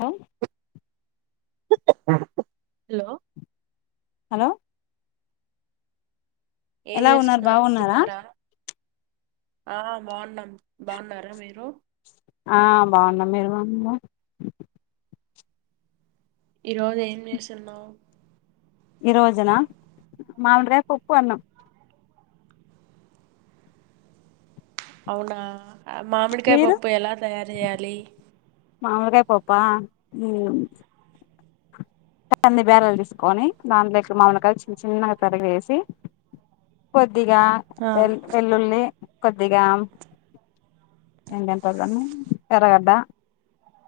హ hello hello ఏం ఎలా ఉన్నారు చేస్తున్నారు బాగున్నారా తిన్నారా! ఆ బాగున్నాం బాగున్నారా మీరు ఆ బాగున్నా మీరు బాగున్నారా ఈరోజు ఏం చేస్తున్నావు ఈ రోజున మామిడికాయ పప్పు అన్నం అవునా మామిడికాయ మీరు పప్పు ఎలా తయారు చేయాలి మామిడికాయపప్పా ంది బ్యాల తీసుకొని దాంట్లోకి మామిడికాయలు చిన్న చిన్నగా తరిగు వేసి కొద్దిగా ఆ వె వెల్లుల్లి కొద్దిగా ఎకంట వాళ్ళని ఎ్రగడ్డ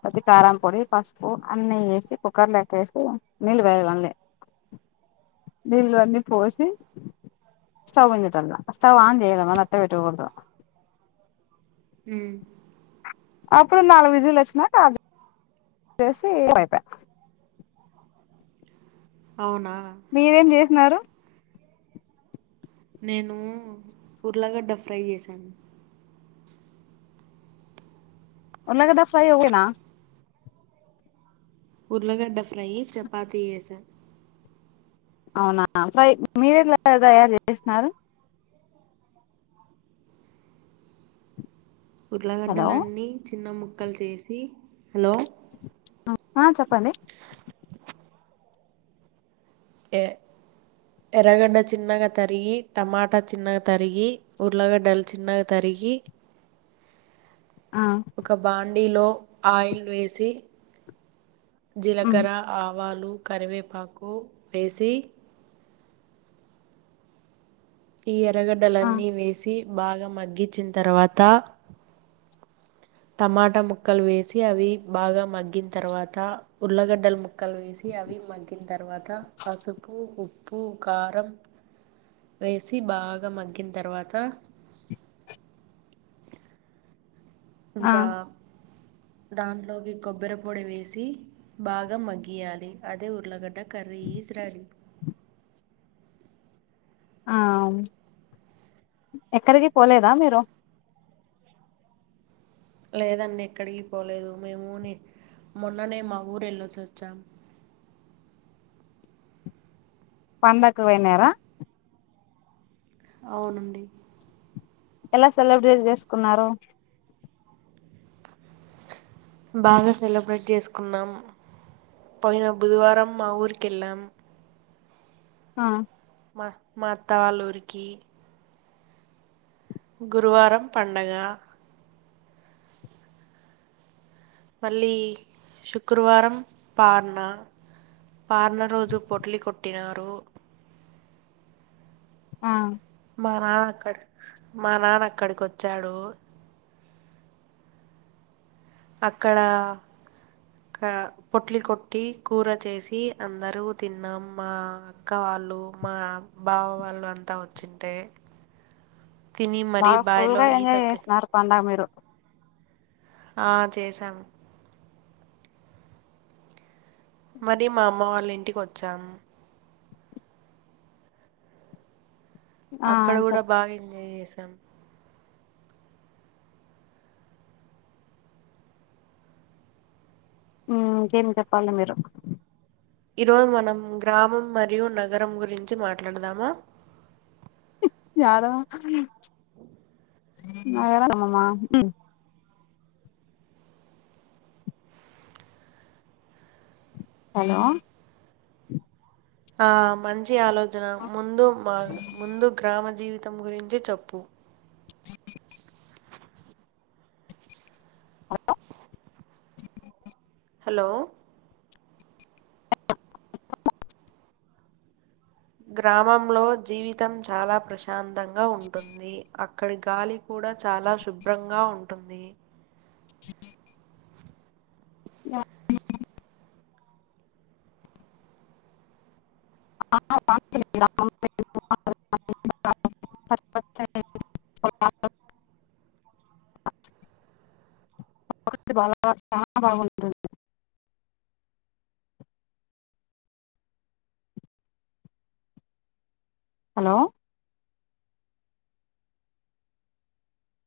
అ కారంపొడి పసుపు అన్నీ వేసి కుక్కర్లో ఎక్కేసి నీళ్ళు వేయాలడి నీల్లు అన్నీ పోసి స్టవ్ ఉజేట వాళ్ళ స్టవ్ ఆన్ చేయలేమని అత్త పెట్టకూడదు హ అప్పుడు నాలుగు విజులు వచ్చినాక చేసి అయిప అవునా మీరేం చేసినారు నేను ఉర్ళగడ్డ ఫ్రై చేశాను ఉర్లగడ్డ ఫ్రై ఒకటేనా ఉర్లగడ్డ ఫ్రై చపాతో చేసాను అవునా సై మీరేలా తయారు చేస్తున్నారు హలో ఉర్లగడ్డలన్నీ చిన్న ముక్క కల్ చేసి హలో ఆ చెప్పండి ఎ ఎర్రగడ్డ చిన్నగా తరిగి టమాటా చిన్నగా తరిగి ఉర్ళగడ్డలు చిన్నగా తరిగి ఆ ఒక బాం డిలో ఆయిల్ వేసి ఉమ్ జీలకర్ర ఆవాలు కరివేపాకు వేసి ఇ ఆ ప్రగడ్డలన్నీ వేసి బాగా మగ్గించిన తర్వాత టమాటా ముక్కలు వేసి అవి బాగా మగ్గిన తర్వాత ఉల్లగడ్డలు ముక్కలు వేసి అవి మగ్గిన తర్వాత పసుపు ఉప్పు ఉప్పు కారం వేసి బాగా మగ్గిన తర్వాత ఆ ఇంకా దాంట్లోకి కొబ్బరి పొడి వేసి బాగా మగ్గియాలి అదే ఉర్లగడ్డ కరీ ఇస్ రెడీ ఆ ఎక్కడికి పోలేదా మీరు లేదండి ఎక్కడికి పోలేదు మేము మొన్ననే మా ఊరు వెళ్ళేసి వచ్చాం పండకు పోయినారా అవునండి ఎలా సెలబ్రేట్ చేస్కున్నారు బాగా సెలబ్రేట్ చేసుకున్నాం పోయిన బుధవారం మా ఊరికెళ్ళాం. ఆ మా మాత్తవాళ్ళ ఊరికి గురువారం పండగ మళ్ళీ శుక్రువారం పార్న పార్న రోజు పొట్లి కొట్టినారు ఆ మా నాన్న అక్కడ మా నాన్న అక్కడికి వచ్చాడు అక్కడ పొట్లి కొట్టి కూర చేసి అందరూ తిన్నాం మా అక్క వాళ్ళు మా బావ వాళ్ళు అంతా వచ్చింటే. తిని మరీ బాగా ఫుల్ బాయిలో గా ఎంజాయ్ ఈతకి చేస్తున్నారు పండగ మీరు ఆ చేసాము మరీ మా అమ్మ వాళ్ళ ఇంటికి వచ్చామ్ ఆ అక్కడ కూడా చెప్ బాగా ఎంజాయ్ చేశాం ఎం హ్మ్ ఇంకేం చెప్పాలి మీరు ఈరోజు మనం గ్రామం మరియు నగరం గురించి మాట్లాడ్దామా [unintelligible] నా అమ్మమ్మ హలో ఆ మంచి ఆలోచ్ చన ముందు మా ముందు గ్రామ జీవిత తం గురించి చెప్పు హలో గ్రామంలో జీవితం చాలా ప్రశాంతంగా ఉంటుంది. అక్కడి గాలి కూడా చాలా శుభ్రంగా ఉంటుంది. ఆ [unintelligible] పకృతి బాగా చానా బాగుంటుంది హలో